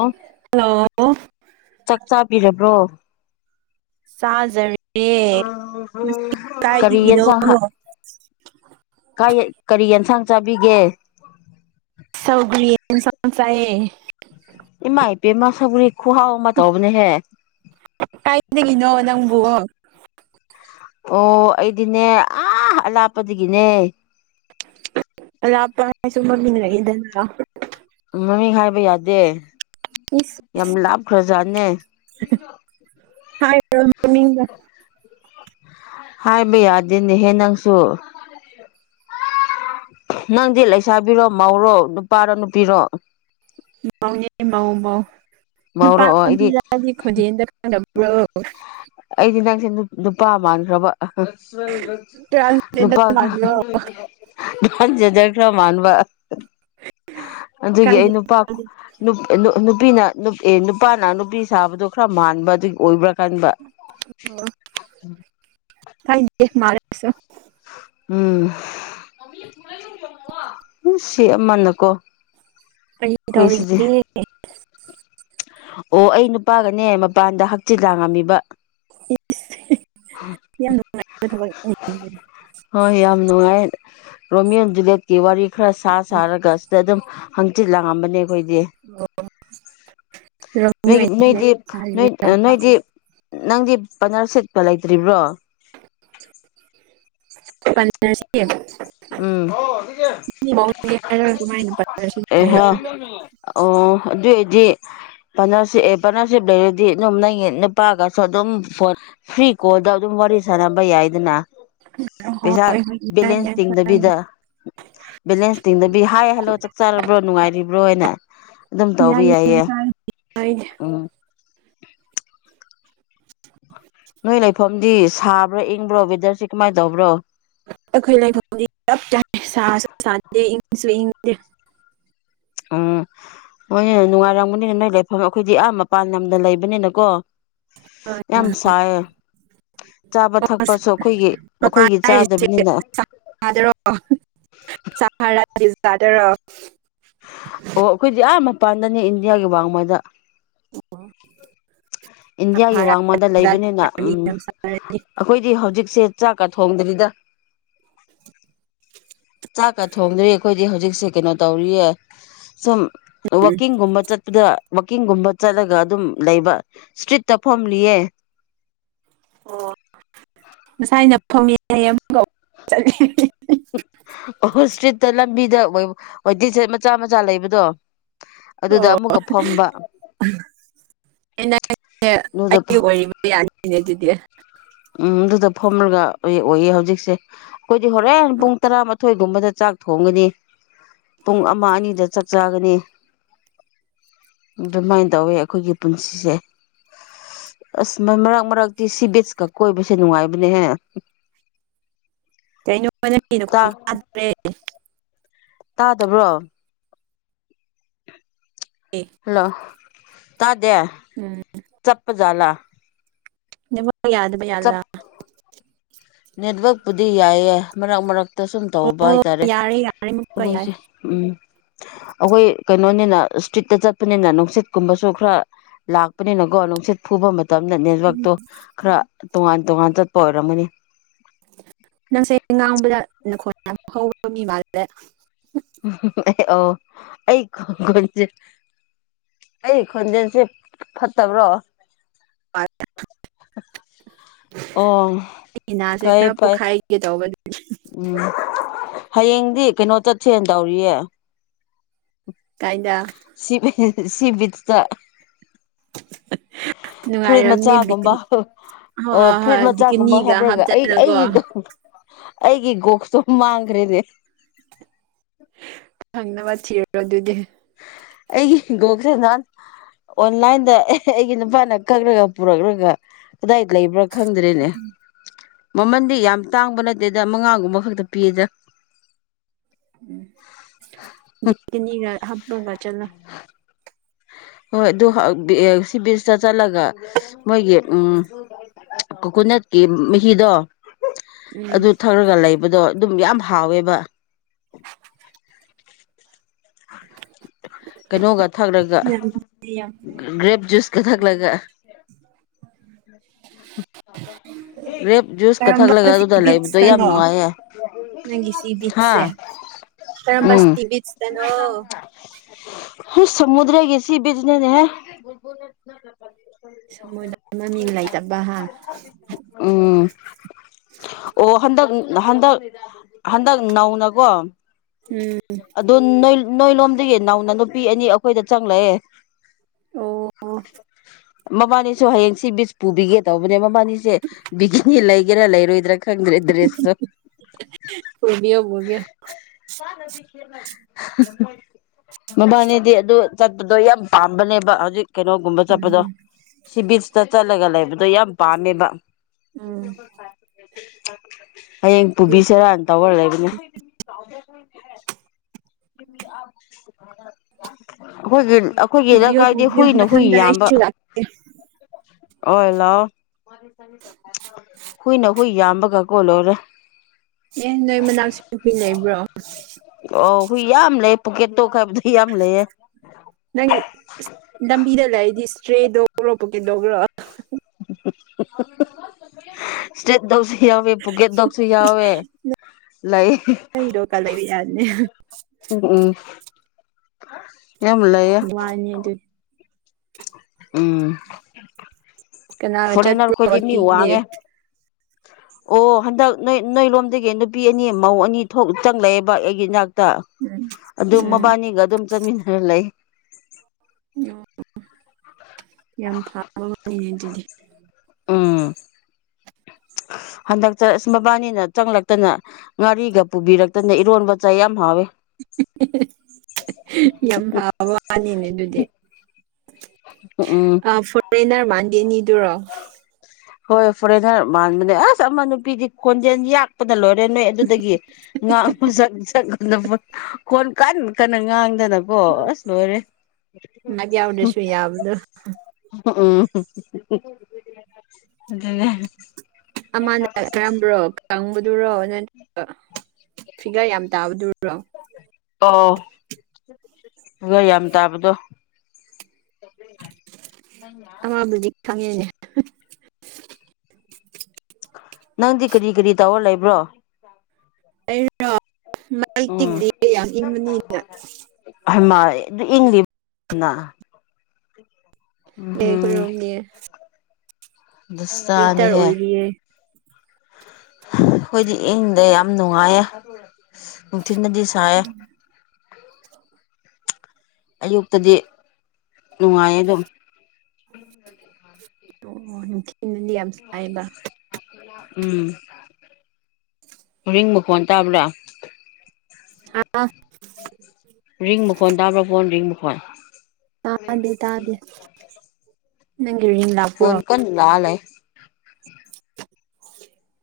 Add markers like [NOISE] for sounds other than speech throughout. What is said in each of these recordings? ꯑꯪ hello ꯆꯥꯛ ꯆꯥꯕꯤꯔꯕ꯭ꯔꯣ ꯆꯥꯖꯔꯤ [INAUDIBLE] ꯀꯔꯤ ꯀꯥꯏꯗꯒꯤꯅꯣ ꯌꯦꯟꯁꯥꯡ ꯍꯥ ꯀꯥꯌꯦ ꯀꯔꯤ ꯌꯦꯟꯁꯥꯡ ꯆꯥꯕꯤꯒꯦ ꯁꯧꯒ꯭ꯔꯤ ꯑꯦꯟꯁꯥꯡ ꯆꯥꯢꯌꯦ ꯏꯃꯥꯢ ꯄꯦꯝꯃ ꯁꯧꯒ꯭ꯔꯤ ꯈꯨꯨꯍꯥꯎꯃ ꯇꯧꯕꯅꯦꯍꯦ ꯈꯨꯍꯥꯎ ꯑꯣ ꯑꯩꯗꯤꯅꯦ ꯑꯥ ꯑꯂꯥꯞꯄꯗꯒꯤꯅꯦ ꯑꯂꯥꯞꯄ ꯍꯥꯢꯁꯨ ꯃꯃꯤꯡ ꯂꯩꯗꯅ ꯃꯃꯤꯡ ꯍꯥꯏꯕ ꯌꯥꯗꯦ ꯏꯁ ꯌꯥꯝ ꯂꯥꯞꯈ꯭ꯔꯖꯥꯠꯅꯦ ꯍꯥꯢꯕ꯭ꯔꯣ ꯃꯃꯤꯡꯒ [UNINTELLIGIBLE] ꯍꯥꯏꯕ ꯑꯗꯦꯅꯦꯍꯦ ꯅꯪꯁꯨ ꯅꯪꯗꯤ ꯂꯩꯁꯥꯕꯤꯔꯣ ꯃꯧꯔꯣ ꯅꯨꯄꯥꯔꯣ ꯅꯨꯄꯤꯔꯣ ꯃꯥꯎꯅꯦ ꯃꯥꯎ ꯃꯥꯎ ꯃꯧꯔꯣ ꯅꯨꯄꯥꯔ ꯑꯣ ꯑꯩꯗꯤ ꯅꯨꯄꯤꯔ ꯍꯥꯢꯗꯤ ꯈꯣꯟꯖꯦꯜꯗ ꯈꯪꯗ꯭ꯔꯕ [UNINTELLIGIBLE] [UNINTELLIGIBLE] ꯑꯩꯗꯤ ꯅꯪꯁꯦ ꯅꯨꯄꯥ ꯃꯥꯟꯈ꯭ꯔꯕ ꯅꯨꯄꯥ ꯇ꯭ꯔꯥꯟꯁꯖꯦꯟꯗꯔ ꯈꯔ ꯃꯥꯟꯕ꯭ꯔꯣ [INAUDIBLE] ꯊꯥꯔꯠ ꯖꯦꯟꯗꯔ ꯈ꯭ꯔ ꯃꯥꯟꯕ ꯑꯗꯨꯒꯤ ꯑꯩ ꯀꯥꯏꯗꯒꯤ ꯅꯨꯄꯥ ꯅꯨ ꯅꯨ ꯅꯨꯄꯤꯅ ꯑꯦ ꯅꯨꯄꯥꯅ ꯅꯨꯄꯤ ꯁꯥꯕꯗꯣ ꯈꯔ ꯃꯥꯟꯕ ꯑꯗꯨꯒꯤ ꯑꯣꯏꯕ꯭ꯔꯥ ꯈꯟꯕ ꯑꯣ ꯀꯥꯏꯗꯦ ꯃꯥꯜꯂꯁꯨ ꯎꯝ ꯎ ꯁꯤ ꯑꯃꯅꯀꯣ ꯀꯔꯤ ꯑꯩꯈꯣꯏ ꯁꯤꯗꯤ ꯇꯧꯔꯤꯒꯦ ꯑꯣ ꯑꯩ ꯅꯨꯄꯥꯒꯅꯦ ꯃꯄꯥꯟꯗ ꯍꯛꯆꯤꯛ ꯂꯥꯡꯉꯝꯃꯤꯕ ꯌꯥꯝ ꯅꯨꯡꯉꯥꯏꯕ ꯊꯕꯛꯅꯤꯅꯦ ꯑꯗꯨꯗꯤ ꯍꯣꯏ ꯌꯥꯝ ꯅꯨꯡꯉꯥꯏ ꯔꯣꯃꯤꯌꯣ ꯖꯨꯂꯤꯦꯠꯀꯤ ꯋꯥꯔꯤ ꯈꯔ ꯁꯥ ꯁꯥꯔꯒ ꯑꯁꯤꯗ ꯑꯗꯨꯝ ꯍꯪꯆꯤꯠ ꯂꯥꯛꯉꯝꯕꯅꯦ ꯈꯣꯏꯗꯤ ꯔꯣꯃꯤꯌꯣ ꯑꯦꯟ ꯅꯣꯏꯒꯤꯗꯤ ꯖꯨꯂꯤꯌꯦꯠ ꯅꯣꯏꯗꯤ ꯅꯣꯏ ꯁꯥꯔꯤꯔ ꯅꯣꯏꯗꯤ ꯅꯪꯗꯤ ꯄꯥꯠꯅꯔꯁꯤꯞꯀ ꯂꯩꯇ꯭ꯔꯤꯕ꯭ꯔꯣ ꯄꯥꯅꯔꯁꯤꯞ ꯎꯝ [INAUDIBLE] ꯑꯦꯍꯦ ꯑꯣ ꯑꯗꯨ ꯑꯣꯢꯗꯤ [INAUDIBLE] ꯄꯥꯅꯔꯁꯤ ꯑꯦ ꯄꯥꯔꯠꯅꯔꯁꯤꯞ ꯂꯩꯔꯗꯤ ꯑꯗꯨꯝ ꯅꯣꯏꯒꯤ ꯅꯨꯄꯥꯒꯁꯨ ꯑꯗꯨꯝ ꯐꯣꯟ ꯐ꯭ꯔꯤ ꯀꯣꯜꯗ ꯑꯗꯨꯝ ꯋꯥꯔꯤ ꯁꯥꯅꯕ ꯌꯥꯏꯗꯅ ꯄꯩꯁꯥ ꯕꯤꯂꯦꯟꯁ ꯇꯤꯡꯗꯕꯤꯗ ꯑꯩꯈꯣꯏ ꯕꯦꯂꯦꯟꯁ ꯇꯤꯡꯗꯕꯤ ꯍꯥꯏ ꯍꯜꯂꯣ ꯆꯥꯛ ꯆꯥꯔꯕ꯭ꯔꯣ ꯅꯨꯡꯉꯥꯏꯔꯤꯕ꯭ꯔꯣ ꯍꯥꯏꯅ ꯑꯗꯨꯝ ꯇꯧꯕ ꯌꯥꯏꯌꯦ ꯎꯝ ꯅꯣꯏ ꯂꯩꯐꯝꯗꯤ ꯁꯥꯕ꯭ꯔꯣ ꯏꯪꯕ꯭ꯔꯣ ꯋꯦꯗꯔꯁꯤ ꯀꯃꯥꯏ ꯇꯧꯕ꯭ꯔꯣ ꯑꯩꯈꯣꯏ ꯂꯩꯐꯝꯗꯤ ꯆꯞ ꯆꯥꯢ ꯁꯥꯁꯨ ꯁꯥꯗꯦ ꯏꯪꯁꯨ ꯏꯪꯗꯦ [INAUDIBLE] ꯎꯪ ꯍꯣꯏꯅꯦ ꯅꯨꯡꯉꯥꯏꯔꯝꯒꯅꯤꯅꯦ ꯅꯣꯏ ꯂꯩꯐꯝ ꯑꯩꯈꯣꯏꯗꯤ ꯑꯥ ꯃꯄꯥꯟ ꯂꯝꯗ ꯂꯩꯕꯅꯤꯅꯀꯣ ꯌꯥꯝ ꯁꯥꯢꯌꯦ ꯑꯁ ꯃꯄꯥꯟ ꯑꯩꯈꯣꯏꯒꯤ ꯍꯥꯢꯔꯤꯁꯦ ꯆꯥꯗꯕꯅꯤꯅ [UNINTELLIGIBLE] [UNINTELLIGIBLE] ꯑꯣ ꯑꯩꯈꯣꯏꯗꯤ ꯑꯥ ꯃꯄꯥꯟꯗꯅꯦ ꯏꯟꯗꯤꯌꯥꯒꯤ ꯋꯥꯡꯃꯗ [UNINTELLIGIBLE] ꯏꯟꯗꯤꯌꯥꯒꯤ ꯁꯍꯔꯥꯒꯤ ꯋꯥꯡꯃꯗ ꯂꯩꯕꯅꯤꯅ ꯖꯥꯠꯇꯔꯗꯤ ꯎꯝ ꯌꯥꯝ ꯁꯥꯔꯗꯤ ꯑꯩꯈꯣꯏꯗꯤ ꯍꯧꯖꯤꯛꯁꯦ ꯆꯥꯛꯀ ꯊꯣꯡꯗ꯭ꯔꯤꯗ [INAUDIBLE] ꯆꯥꯛꯀ ꯊꯣꯡꯗ꯭ꯔꯤ ꯑꯩꯈꯣꯏꯗꯤ ꯍꯧꯖꯤꯛꯁꯦ ꯀꯩꯅꯣ ꯇꯧꯔꯤꯌꯦ ꯁꯨꯝ ꯋꯥꯛꯀꯤꯡꯒꯨꯝꯕ ꯆꯠꯄꯗ ꯋꯥꯛꯀꯤꯡꯒꯨꯝꯕ ꯆꯠꯂꯒ ꯑꯗꯨꯝ ꯂꯩꯕ ꯏꯁꯇ꯭ꯔꯤꯠꯇ ꯐꯣꯝꯂꯤꯌꯦ ꯑꯣ ꯉꯁꯥꯏꯅ ꯐꯝꯃꯤ ꯍꯥꯢꯌꯦ ꯑꯃꯨꯛꯀ ꯑꯃꯨꯛ ꯆꯠꯂꯦ ꯑꯣ ꯏꯁꯇ꯭ꯔꯤꯠꯇ ꯂꯝꯕꯤꯗ ꯋꯦꯇꯤꯡ ꯁꯦꯠ ꯃꯆꯥ ꯃꯆꯥ ꯂꯩꯕꯗꯣ ꯑꯗꯨꯗ ꯑꯣ ꯑꯃꯨꯛꯀ ꯐꯝꯕ [UNINTELLIGIBLE] ꯑꯗꯨꯗ ꯑꯩꯒꯤ ꯑꯣꯏꯔꯕ ꯌꯥꯅꯤꯅꯦ ꯑꯗꯨꯗꯤ ꯎꯝ ꯑꯗꯨꯗ ꯐꯝꯂꯒ ꯑꯣꯏꯌꯦ ꯍꯧꯖꯤꯛꯁꯦ ꯑꯩꯈꯣꯏꯗꯤ ꯍꯣꯔꯦꯟ ꯄꯨꯡ ꯇꯔꯥ ꯊꯣꯏꯒꯨꯝꯕꯗ ꯆꯥꯛ ꯊꯣꯡꯒꯅꯤ ꯄꯨꯡ ꯑꯃ ꯑꯅꯤꯗ ꯆꯥꯛ ꯆꯥꯒꯅꯤ ꯑꯗꯨꯃꯥꯏꯅ ꯇꯧꯋꯤ ꯑꯩꯈꯣꯏꯒꯤ ꯄꯨꯟꯁꯤꯁꯦ ꯑꯁ ꯃꯔꯛ ꯃꯔꯛꯇꯤ ꯁꯤ ꯕꯤꯁꯀ ꯀꯣꯏꯕꯁꯦ ꯅꯨꯡꯉꯥꯏꯕꯅꯦꯍꯦ ꯀꯩꯅꯣ ꯅꯪꯒꯤ ꯇꯥ ꯅꯈꯣꯟ ꯇꯥꯗ꯭ꯔꯦ [UNINTELLIGIBLE] ꯇꯥꯗꯕ꯭ꯔꯣ ꯍꯜꯂꯣ ꯗꯦ ꯎꯝ ꯆꯞꯄꯖꯥꯠꯂ ꯅꯦꯠꯋꯥꯛ ꯌꯥꯗꯕ ꯆꯞ ꯖꯥꯠꯂ ꯅꯦꯠꯋꯔꯛꯄꯨꯗꯤ ꯌꯥꯏꯌꯦ ꯃꯔꯛ ꯃꯔꯛ ꯇ ꯁꯨꯝ ꯇꯧꯕ ꯑꯣ ꯍꯥꯏꯇꯥꯔꯦ ꯌꯥꯔꯦ ꯌꯥꯔꯦ ꯑꯃꯨꯛꯀ ꯌꯥꯏ ꯑꯩꯈꯣꯏꯁꯦ ꯎꯝ ꯑꯩꯈꯣꯏ ꯀꯩꯅꯣꯅꯤꯅ ꯏꯁꯇ꯭ꯔꯤꯠꯇ ꯆꯠꯄꯅꯤꯅ ꯅꯨꯡꯁꯤꯠꯀꯨꯝꯕꯁꯨ ꯈꯔ ꯂꯥꯛꯄꯅꯤꯅꯀꯣ ꯅꯨꯡꯁꯤꯠ ꯐꯨꯕ ꯃꯠ ꯇꯝꯗ ꯅꯦꯠꯋꯥꯛꯇꯣ ꯈꯔ ꯇꯣꯉꯥꯟ ꯇꯣꯉꯥꯟ ꯆꯠꯄ ꯑꯣꯏꯔꯝꯃꯅꯤ ꯅꯪꯁꯦ ꯉꯥꯡꯕꯗ [UNINTELLIGIBLE] ꯃꯤ ꯃꯥꯜꯂꯦ ꯑꯣ ꯑꯩ ꯈꯣꯟꯖꯦ ꯑꯩ ꯈꯣꯟꯖꯦꯜꯁꯦ ꯐꯠꯇꯕ꯭ꯔꯣ [UNINTELLIGIBLE] ꯑꯣ ꯑꯩ ꯏꯅꯥꯁꯦ ꯐꯩ ꯈꯔ ꯐꯩ ꯄꯣꯛꯈꯥꯏꯒꯦ ꯇꯧꯕꯅꯤ ꯎꯝ ꯍꯌꯦꯡꯗꯤ ꯀꯩꯅꯣ ꯆꯠꯁꯦꯅ ꯇꯧꯔꯤꯌꯦ ꯀꯥꯏꯗ ꯁꯤ ꯁꯤ ꯕꯤꯆ ꯇ [INAUDIBLE] ꯐꯨꯔꯤꯠ ꯅꯨꯡꯉꯥꯏꯔꯝꯅꯤ ꯃꯆꯥꯒꯨꯝꯕ ꯕꯤꯀꯤꯟ ꯍꯣꯏ ꯑꯣ ꯍꯣꯏ ꯐꯨꯔꯤꯠ ꯍꯣꯏ ꯃꯆꯥꯒꯨꯝꯕ ꯕꯤꯀꯤꯅꯤꯒ ꯍꯥꯞꯔꯒ ꯑꯩ ꯍꯥꯞꯇꯅꯀꯣ ꯑꯩꯒꯤ ꯑꯩꯒꯤ ꯒꯣꯛꯁꯇꯣ ꯃꯥꯡꯒ꯭ꯔꯦꯅꯦ ꯅꯕ ꯊꯤꯔꯣ ꯑꯗꯨꯗꯤ ꯑꯩꯒꯤ ꯒꯣꯛꯁꯦ ꯅꯍꯥꯟ ꯑꯣꯟꯂꯥꯏꯟꯗ ꯑꯩꯒꯤ ꯅꯨꯄꯥꯅ ꯀꯛꯂꯒ ꯄꯨꯔꯛꯂꯒ ꯀꯗꯥꯏ ꯂꯩꯕ꯭ꯔꯥ ꯈꯪꯗ꯭ꯔꯦꯅꯦ ꯃꯃꯟꯗꯤ ꯌꯥꯝ ꯇꯥꯡꯕ ꯅꯠꯇꯦꯗ ꯃꯉꯥꯒꯨꯝꯕ ꯈꯛꯇ ꯄꯤꯌꯦꯗ ꯕꯤꯀꯤꯅꯤꯒ ꯍꯥꯞꯔꯒ ꯆꯠꯂꯣ ꯍꯣꯏ ꯑꯗꯨ ꯍꯥ ꯁꯤ ꯕꯤꯆꯇ ꯆꯠꯂꯒ ꯃꯣꯏꯒꯤ ꯎꯝ ꯀꯣꯀꯣꯅꯠꯀꯤ ꯃꯍꯤꯗꯣ ꯎꯝ ꯑꯗꯨ ꯊꯛꯔꯒ ꯂꯩꯕꯗꯣ ꯑꯗꯨꯝ ꯌꯥꯝ ꯍꯥꯎꯋꯦꯕ [INAUDIBLE] ꯀꯩꯅꯣꯒ ꯊꯛꯂꯒ ꯌꯥꯝ ꯌꯥꯝ ꯒ꯭ꯔꯦꯞ ꯖꯨꯁꯀ ꯊꯛꯂꯒ ꯒ꯭ꯔꯦꯞ ꯖꯨꯁꯀ ꯀꯔꯝꯕ ꯊꯛꯂꯒ ꯁꯤ ꯑꯗꯨꯗ ꯂꯩꯕꯗꯣ ꯌꯥꯝ ꯕꯤꯠꯁꯇꯅꯣ ꯅꯨꯡꯉꯥꯏꯌꯦ ꯅꯪꯒꯤ ꯁꯤ ꯍꯥꯥ ꯕꯤꯠꯁꯦ ꯀꯔꯝꯕ ꯎꯝ ꯁꯤ ꯕꯤꯠꯁꯇꯅꯣ ꯍꯁ ꯁꯃꯨꯗ꯭ꯔꯒꯤ ꯁꯤ ꯕꯤꯆꯅꯤꯅꯦꯍꯦ ꯃꯣꯏꯗ ꯃꯃꯤꯡ ꯂꯩꯇꯕ ꯍꯥ ꯎꯝ ꯑꯣ ꯍꯟꯗꯛ ꯍꯟꯗꯛ ꯍꯟꯗꯛ ꯅꯧꯅꯀꯣ ꯎꯝ ꯑꯗꯨ ꯅꯣꯏ ꯅꯣꯏ ꯂꯣꯝꯗꯒꯤ ꯅꯧꯅ ꯅꯨꯄꯤ ꯑꯅꯤ ꯑꯩꯈꯣꯏꯗ ꯆꯪꯂꯛꯑꯦ ꯑꯣ ꯃꯕꯥꯅꯤꯁꯨ ꯍꯌꯦꯡ ꯁꯤ ꯕꯤꯆ ꯄꯨꯕꯤꯒꯦ ꯇꯧꯕꯅꯦ ꯃꯕꯥꯅꯤꯁꯦ ꯕꯤꯒꯤꯅꯤ ꯂꯩꯒꯦꯔꯥ ꯂꯩꯔꯣꯏꯗ꯭ꯔꯥ ꯈꯪꯗ꯭ꯔꯦ ꯗ꯭ꯔꯦꯁ ꯇꯣ ꯄꯨꯕꯤꯌꯣ ꯄꯨꯕꯤꯌꯣ ꯃꯕꯥꯅꯤꯗꯤ ꯑꯗꯨ ꯆꯠꯄꯗꯣ ꯌꯥꯝ ꯄꯥꯝꯕꯅꯦꯕ ꯍꯧꯖꯤꯛ ꯀꯩꯅꯣꯒꯨꯝꯕ ꯆꯠꯄꯗꯣ ꯎꯝ ꯁꯤ ꯕꯤꯆꯇ ꯆꯠꯂꯒ ꯂꯩꯕ ꯑꯗꯣ ꯌꯥꯝ ꯄꯥꯝꯃꯦꯕ ꯎꯝ ꯍꯌꯦꯡ ꯄꯨꯕꯤꯁꯤꯔꯥꯅ ꯇꯧꯔ ꯂꯩꯕꯅꯦ ꯑꯈꯣꯏꯒꯤ ꯑꯩꯈꯣꯏꯒꯤꯗ ꯄꯨꯕꯤꯌꯣ ꯂꯩꯀꯥꯏꯗꯤ ꯄꯨꯕꯤꯌꯣ ꯍꯨꯏꯅ ꯍꯨꯏ ꯃꯊꯪꯗ ꯌꯥꯝꯕ ꯑꯩꯁꯨ ꯑꯣꯏ ꯂꯥꯛꯑꯣ ꯍꯨꯢꯅ ꯍꯨꯏ ꯌꯥꯝꯕꯒ ꯀꯣ ꯂꯣꯢꯔꯦ ꯑꯦ ꯅꯣꯏ ꯃꯅꯥꯛꯁꯨ ꯍꯨꯏ ꯂꯩꯕ꯭ꯔꯣ ꯑꯣ ꯍꯨꯏ ꯌꯥꯝ ꯂꯩꯑꯦ ꯄꯣꯀꯦꯠ ꯗꯣꯛ ꯍꯥꯏꯕꯗꯣ ꯌꯥꯝ ꯂꯩꯌꯦ ꯅꯪꯒꯤ ꯂꯝꯕꯤꯗ ꯂꯩꯔꯗꯤ ꯇ꯭ꯔꯦꯗꯣ ꯄꯨꯔꯛꯄ ꯀꯩꯗꯧꯕ꯭ꯔꯣ ꯁꯇ꯭ꯔꯤꯠ ꯗꯣꯛꯁꯤ ꯌꯥꯎꯋꯦ ꯄꯨꯀꯦꯠ ꯗꯣꯛꯁꯨ ꯌꯥꯎꯋꯦ ꯂꯩ ꯑꯩ ꯗꯣꯒꯀ ꯂꯩꯕ ꯌꯥꯅꯤ ꯎꯝ ꯎꯝ ꯌꯥꯝ ꯂꯩꯥꯌꯦ ꯋꯥꯅꯤ ꯑꯗꯨ ꯎꯝ ꯀꯅꯥꯒ ꯐꯣꯔꯦꯟꯅꯔ ꯆꯠꯄ꯭ꯔꯣ ꯈꯣꯢꯗꯤ ꯃꯤ ꯋꯥꯛꯀꯤꯡꯗꯤ ꯋꯥꯡꯉꯦ ꯑꯣ ꯍꯟꯗꯛ ꯅꯣꯏ ꯅꯣꯏ ꯂꯣꯝꯗꯒꯤ ꯅꯨꯄꯤ ꯑꯅꯤ ꯃꯧ ꯑꯅꯤ ꯊꯣꯛ ꯆꯪꯂꯛꯌꯦꯕ ꯑꯩꯒꯤ ꯏꯅꯥꯛ ꯇ ꯎꯝ ꯑꯗꯨꯝ ꯎꯝ ꯃꯕꯥꯅꯤꯒ ꯑꯗꯨꯝ ꯆꯠꯃꯤꯟꯅꯔ ꯂꯩ ꯑꯣ ꯌꯥꯝ ꯐꯕꯋꯥꯅꯤꯅꯦ ꯑꯗꯨꯗꯤ [INAUDIBLE] ꯍꯟꯗꯛ ꯆꯠ ꯃꯕꯥꯅꯤꯅ ꯆꯪꯂꯛꯇꯅ ꯉꯥꯔꯤꯒ ꯄꯨꯕꯤꯔꯛꯇꯅ ꯏꯔꯣꯟꯕ ꯆꯥꯢ ꯌꯥꯝ ꯍꯥꯎꯋꯦ [UNINTELLIGIBLE] ꯌꯥꯝ ꯐꯕ ꯋꯥꯅꯤꯅꯦ ꯑꯗꯨꯗꯤ ꯎꯝ ꯑꯥ ꯐꯣꯔꯦꯟꯅꯔ ꯃꯥꯟꯕꯤ ꯑꯅꯤ ꯗꯨꯔꯣ ꯍꯣꯏ ꯐꯣꯔꯦꯟꯅꯔ ꯃꯥꯟꯕꯅꯦ ꯑꯁ ꯑꯃ ꯅꯨꯄꯤꯗꯤ ꯈꯣꯟꯖꯦꯜ ꯌꯥꯛꯄ ꯅ ꯂꯣꯏꯔꯦ ꯅꯣꯏ ꯑꯗꯨꯗꯒꯤ ꯉꯥꯡ ꯁꯛꯄꯗꯀꯣ ꯈꯣꯟ ꯀꯟ ꯀꯟꯅ ꯉꯥꯡ ꯗꯅꯀꯣ ꯑꯁ ꯂꯣꯢꯔꯦ ꯃꯥꯏꯞ ꯌꯥꯎꯗ꯭ꯔꯁꯨ ꯌꯥꯕꯗꯣ ꯍꯎꯝ ꯑꯗꯨꯅꯦ ꯑꯃꯅ ꯀꯔꯝꯕꯔꯣ ꯀꯪꯕꯗꯨꯔꯣ ꯅꯠꯇ꯭ꯔꯒ ꯐꯤꯒꯔ ꯌꯥꯝ ꯇꯥꯕꯗꯨꯔꯣ ꯑꯣ ꯐꯤꯒꯔ ꯌꯥꯝ ꯇꯥꯕꯗꯣ ꯑꯃꯕꯨꯗꯤ ꯈꯪꯉꯦꯅꯦ ꯅꯪꯗꯤ ꯀꯔꯤ ꯀꯔꯤ ꯇꯧꯔ ꯂꯩꯕ꯭ꯔꯣ ꯑꯩꯔ ꯃꯩ ꯎꯝ ꯇꯤꯛꯂꯤꯌꯦ ꯌꯥꯝ ꯏꯪꯕꯅꯤꯅ ꯍꯩꯃꯥ ꯑꯗꯨ ꯏꯪꯂꯤꯕꯅ [UNINTELLIGIBLE] ꯎꯝꯍꯨꯝ [UNINTELLIGIBLE] ꯋꯤꯟꯇꯔ ꯗꯁꯥꯅꯦꯍꯦ ꯑꯣꯏꯔꯤꯌꯦ ꯈꯣꯢꯏꯗꯤ ꯏꯪꯗꯦ ꯌꯥꯝ ꯅꯨꯡꯉꯥꯏꯌꯦ ꯅꯨꯡꯊꯤꯟꯗꯗꯤ ꯁꯥꯏꯑꯦ ꯑꯌꯨꯛꯇꯗꯤ ꯅꯨꯡꯉꯥꯏꯌꯦ ꯑꯗꯨꯝ ꯑꯣ ꯅꯨꯡꯊꯤꯟꯗꯗꯤ ꯌꯥꯝ ꯁꯥꯏꯕ ꯎꯝ ꯔꯤꯡ ꯃꯈꯣꯟ ꯇꯥꯕ꯭ꯔꯥ ꯍꯥ ꯔꯤꯡ ꯃꯈꯣꯟ ꯇꯥꯕ꯭ꯔꯥ ꯐꯣꯟ ꯔꯤꯡ ꯃꯈꯣꯟ ꯇꯥꯗꯦ ꯇꯥꯗꯦ ꯐꯣꯟ ꯀꯟ ꯂꯥꯛꯑ ꯂꯩ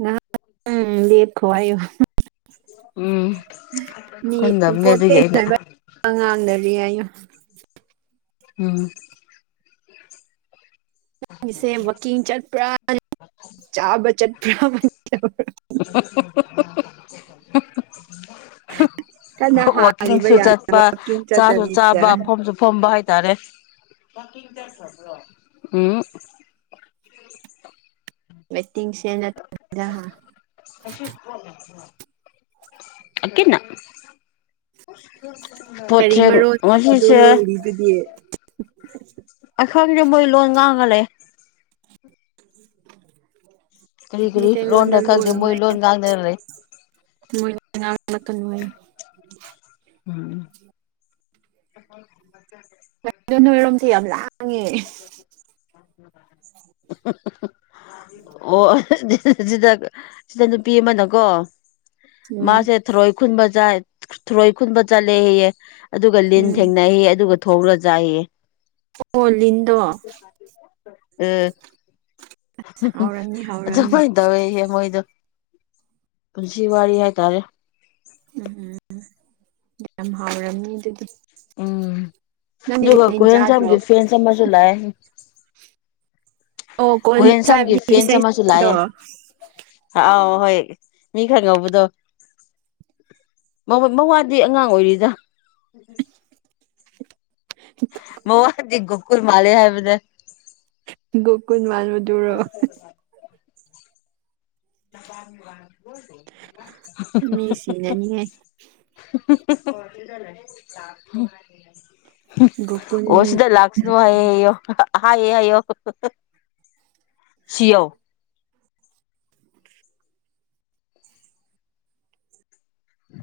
ꯉꯍꯥꯛꯇꯪ ꯂꯦꯞꯈꯣ ꯍꯥꯢꯌꯣ ꯎꯝ ꯃꯤ ꯀꯨꯟꯗꯕꯅꯦ ꯑꯗꯨꯒꯤ ꯏꯝꯄꯣꯔꯇꯦꯟ ꯑꯩꯅ ꯑꯣꯢꯕ ꯋꯥ ꯉꯥꯛ [UNINTELLIGIBLE] ꯁꯟꯅꯔꯤ ꯍꯥꯢꯌꯣ ꯎꯝ ꯅꯪꯒꯤꯁꯦ ꯋꯥꯛꯀꯤꯡ ꯆꯠꯄ꯭ꯔꯥ ꯆꯥꯕ ꯆꯠꯄ꯭ꯔꯥ ꯑꯃꯥꯗꯤ ꯇꯧꯔꯝ [UNINTELLIGIBLE] ꯀꯟꯅ ꯍꯥꯜꯂꯤꯕ ꯋꯥꯛꯀꯤꯡꯁꯨ ꯌꯥꯗꯕ ꯆꯠꯄ ꯋꯥꯛꯀꯤꯡ ꯆꯥꯁꯨ ꯆꯠꯇꯕꯤꯗ ꯆꯥꯕ ꯐꯝꯁꯨ ꯐꯝꯕ ꯍꯥꯏꯇꯥꯔꯦ ꯋꯥꯛꯀꯤꯡ ꯆꯠꯈꯔꯥꯕꯣ ꯎꯝ ꯍꯨꯝ ꯃꯦꯇꯤꯡ ꯁꯦ [INAUDIBLE] ꯍꯥ ꯑꯪ ꯀꯦꯅ ꯀꯔꯤ ꯄꯣꯠꯇꯦꯡ ꯃꯔꯣꯟ ꯑꯗꯨ ꯉꯁꯤꯁꯦ ꯂꯣꯜꯂꯤꯗꯨꯗꯤ ꯈꯪꯗꯦ ꯃꯣꯢ ꯂꯣꯟ ꯉꯥꯡ ꯉꯥꯒ ꯂꯩꯌꯦ ꯃꯤꯇꯩ ꯂꯣꯟꯗ ꯂꯣꯟꯔ ꯈꯪꯗꯦ ꯃꯣꯏ ꯂꯣꯟꯂꯣꯢ ꯂꯣꯟ ꯉꯥꯡꯗꯅ ꯂꯩ [UNINTELLIGIBLE] ꯃꯣꯢꯅ ꯉꯥꯡꯕ [UNINTELLIGIBLE] ꯎꯝ ꯀꯔꯤꯅꯣ ꯅꯣꯢ ꯔꯣꯝꯁꯦ ꯌꯥꯝ ꯂꯥꯡꯉꯦ ꯑꯣꯏ [UNINTELLIGIBLE] ꯁꯤꯗ ꯁꯤꯗ ꯅꯨꯄꯤ ꯑꯃꯅꯀꯣ ꯎꯝ ꯃꯥꯁꯦ ꯊꯔꯣꯏ ꯈꯨꯟꯕ ꯊꯔꯣꯏ ꯈꯨꯟꯕ ꯆꯠꯂꯦ ꯍꯥꯢꯌꯦ ꯑꯗꯨꯒ ꯂꯤꯟ ꯎꯝ ꯊꯦꯡꯅꯩ ꯍꯥꯏꯌꯦ ꯑꯗꯨꯒ ꯊꯣꯡꯂ ꯆꯥꯢꯌꯦ ꯑꯣ ꯂꯤꯟꯗꯣ [UNINTELLIGIBLE] ꯍꯥꯎꯔꯝꯅꯤ ꯍꯥꯎꯔꯝꯅꯤ ꯑꯗꯨꯃꯥꯏ ꯇꯧꯋꯦꯌꯦ ꯃꯣꯏꯗꯣ ꯄꯨꯟꯁꯤ ꯋꯥꯔꯤ ꯍꯥꯏ ꯇꯥꯔꯦ ꯎꯝ ꯎꯝ ꯌꯥꯝ ꯍꯥꯎꯔꯝꯅꯤ ꯑꯗꯨꯗꯤ ꯎꯝ ꯅꯪꯗꯤ ꯑꯗꯨꯒ ꯔꯦꯟ ꯆꯥꯗ꯭ꯔꯣ ꯀꯣꯍꯦꯟꯁꯝꯒꯤ ꯐꯦꯟꯁ ꯑꯃꯁꯨ ꯂꯥꯛꯑꯦ ꯑꯣ ꯀꯣꯟ ꯀꯨꯍꯦꯟꯁꯥꯝꯒꯤ ꯆꯥꯕꯗꯤ ꯐꯦꯟꯁ ꯑꯃꯁꯨ ꯏꯁꯩꯗꯣ ꯂꯥꯛꯑꯦ ꯑꯥꯎ ꯍꯣꯏ ꯃꯤ ꯈꯔꯥ ꯉꯧꯕꯗꯣ [UNINTELLIGIBLE] ꯃꯋꯥꯗꯤ ꯑꯉꯥꯡ ꯑꯣꯏꯔꯤꯗ ꯃꯋꯥꯗꯤ ꯒꯣꯀꯨꯨꯜ ꯃꯥꯂꯦ ꯍꯥꯏꯕꯅꯦ ꯒꯣꯀꯨꯟ ꯃꯥꯟꯕꯗꯨꯔꯣ [UNINTELLIGIBLE] ꯃꯤ ꯁꯤꯅꯅꯤꯍꯦ [UNINTELLIGIBLE] ꯒꯣꯀꯨꯟ ꯑꯣ ꯁꯤꯗ ꯂꯥꯛꯁꯅꯨ ꯍꯥꯏꯌꯦꯌꯣ ꯑꯍꯥꯌꯦ ꯍꯥꯏꯌꯣ ꯁꯤꯑꯣ